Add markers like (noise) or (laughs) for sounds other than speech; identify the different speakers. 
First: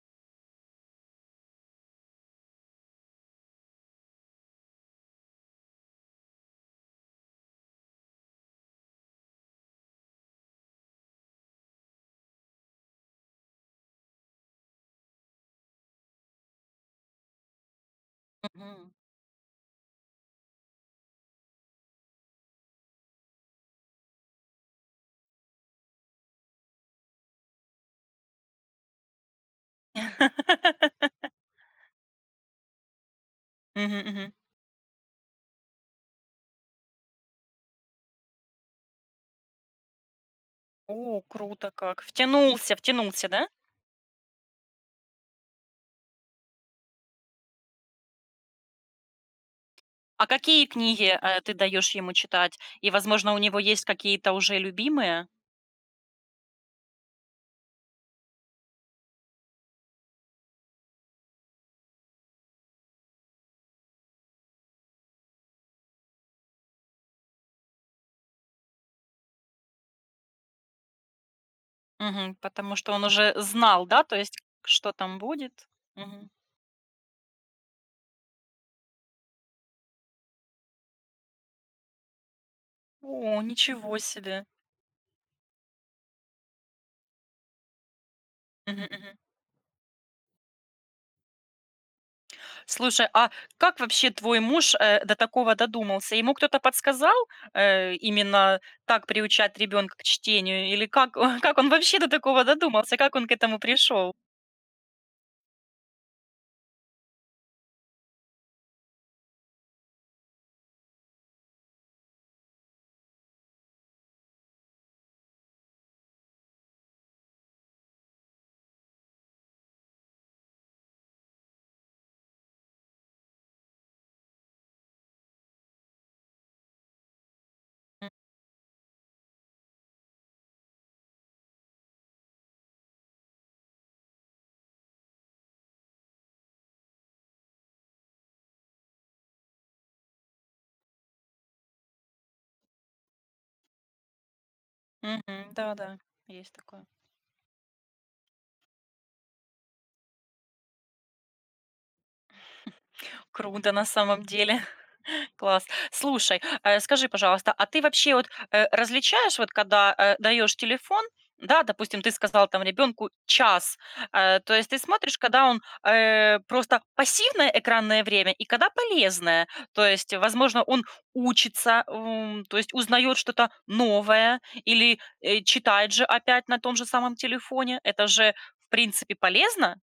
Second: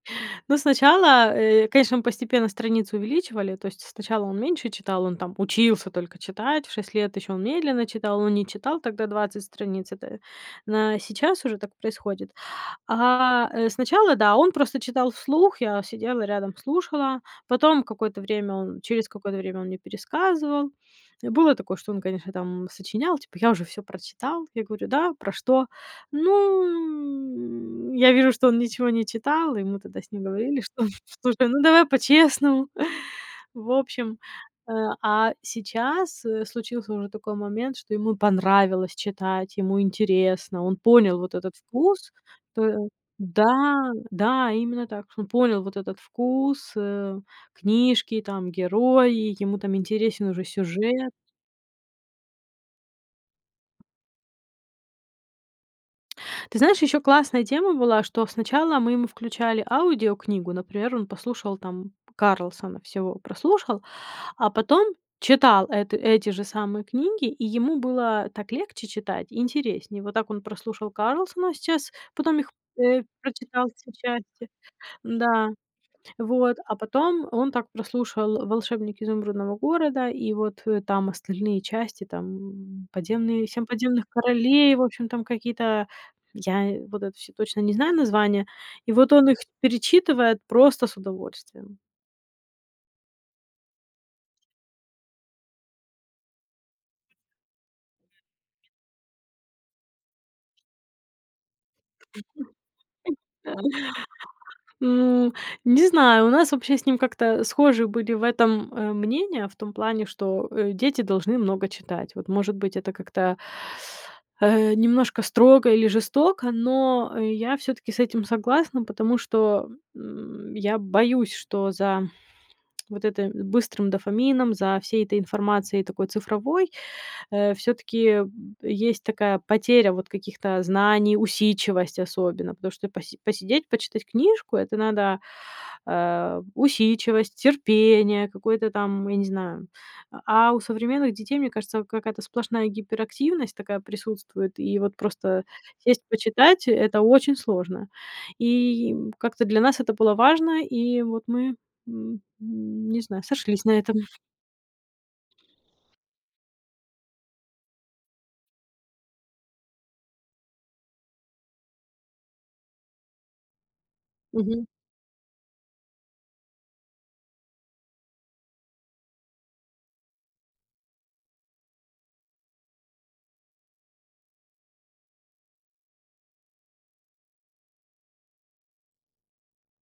Speaker 1: Ну, сначала, э, конечно, мы постепенно страницы увеличивали, то есть сначала он меньше читал, он там учился только читать, в 6 лет ещё он медленно читал, он не читал тогда 20 страниц, это на сейчас уже так происходит. А, э, сначала, да, он просто читал вслух. Я сидела рядом, слушала. Потом какое-то время он
Speaker 2: Мгм.
Speaker 1: через какое-то время он мне пересказывал. Э, было такое, что он, конечно, там сочинял, типа, я уже всё прочитал. Я говорю: да, про что? Ну. Я вижу, что он ничего не читал. И мы тогда с ним говорили, что, слушай, ну давай по-честному. В
Speaker 2: Мгм.
Speaker 1: общем,
Speaker 2: Мгм.
Speaker 1: э, а сейчас, э, случился уже такой момент, что ему понравилось читать, ему интересно, он понял
Speaker 2: О,
Speaker 1: вот этот
Speaker 2: круто как.
Speaker 1: вкус.
Speaker 2: Втянулся,
Speaker 1: То
Speaker 2: втянулся, да?
Speaker 1: да, да именно так. Что он понял вот этот вкус, э, книжки, там герои, ему там
Speaker 2: А
Speaker 1: интересен уже
Speaker 2: какие
Speaker 1: сюжет.
Speaker 2: книги, э, ты даёшь ему читать? И, возможно, у него есть какие-то уже любимые?
Speaker 1: Ты знаешь, ещё классная тема была, что сначала мы ему включали аудиокнигу. Например, он послушал там "Карлсона" всего прослушал, а потом читал эт эти же самые книги, и ему было так легче читать, и интереснее. Вот так он прослушал "Карлсона", сейчас
Speaker 2: Мгм.
Speaker 1: потом их,
Speaker 2: Потому что
Speaker 1: э,
Speaker 2: он уже
Speaker 1: прочитал
Speaker 2: знал,
Speaker 1: все
Speaker 2: да, то есть,
Speaker 1: части.
Speaker 2: что там
Speaker 1: Да.
Speaker 2: будет. Мгм.
Speaker 1: Вот. А потом он так прослушал "Волшебник Изумрудного города", и вот, э, там остальные части, там
Speaker 2: О,
Speaker 1: подземные "Семь
Speaker 2: ничего
Speaker 1: подземных
Speaker 2: себе.
Speaker 1: королей", в общем, там какие-то я вот это всё точно не знаю названия.
Speaker 2: Мгм.
Speaker 1: И вот
Speaker 2: Мгм.
Speaker 1: он их перечитывает просто с удовольствием.
Speaker 2: Слушай, а как вообще твой муж, э, до такого додумался? Ему кто-то подсказал, э, именно так приучать ребёнка к чтению или как как он вообще до такого додумался, как он к этому пришёл?
Speaker 1: (laughs) М, не знаю, у нас вообще с ним как-то схожи были в этом, э, мнения, в том плане, что, э, дети должны много читать. Вот, может быть, это как-то э, немножко строго или жестоко, но я всё-таки с этим согласна, потому что, м, я боюсь, что за вот это быстрым дофамином, за всей этой информацией такой цифровой, э, всё-таки,
Speaker 2: М.
Speaker 1: м, есть такая потеря вот каких-то знаний, усидчивость особенно. Потому что поси посидеть, почитать книжку это надо, а, усидчивость, терпение, какое-то там, я не знаю. А у современных детей, мне кажется, какая-то сплошная гиперактивность такая присутствует. И вот просто
Speaker 2: Мгм. Да, да,
Speaker 1: сесть
Speaker 2: есть
Speaker 1: почитать,
Speaker 2: такое.
Speaker 1: это очень сложно. И как-то для нас это было важно. И вот мы, м, не знаю, сошлись
Speaker 2: Круто
Speaker 1: на
Speaker 2: на
Speaker 1: этом.
Speaker 2: самом деле. (chuckles) Класс. Слушай, э, скажи, пожалуйста, а ты вообще вот, э, различаешь, вот когда, э, даёшь телефон, да, допустим, ты сказала там ребёнку час, э, то
Speaker 1: Мгм.
Speaker 2: есть ты смотришь, когда он, э, просто пассивное экранное время и когда полезное, то есть, возможно, он учится, м, то есть узнаёт что-то новое или, э, читает же опять на том же самом телефоне. Это же в принципе полезно.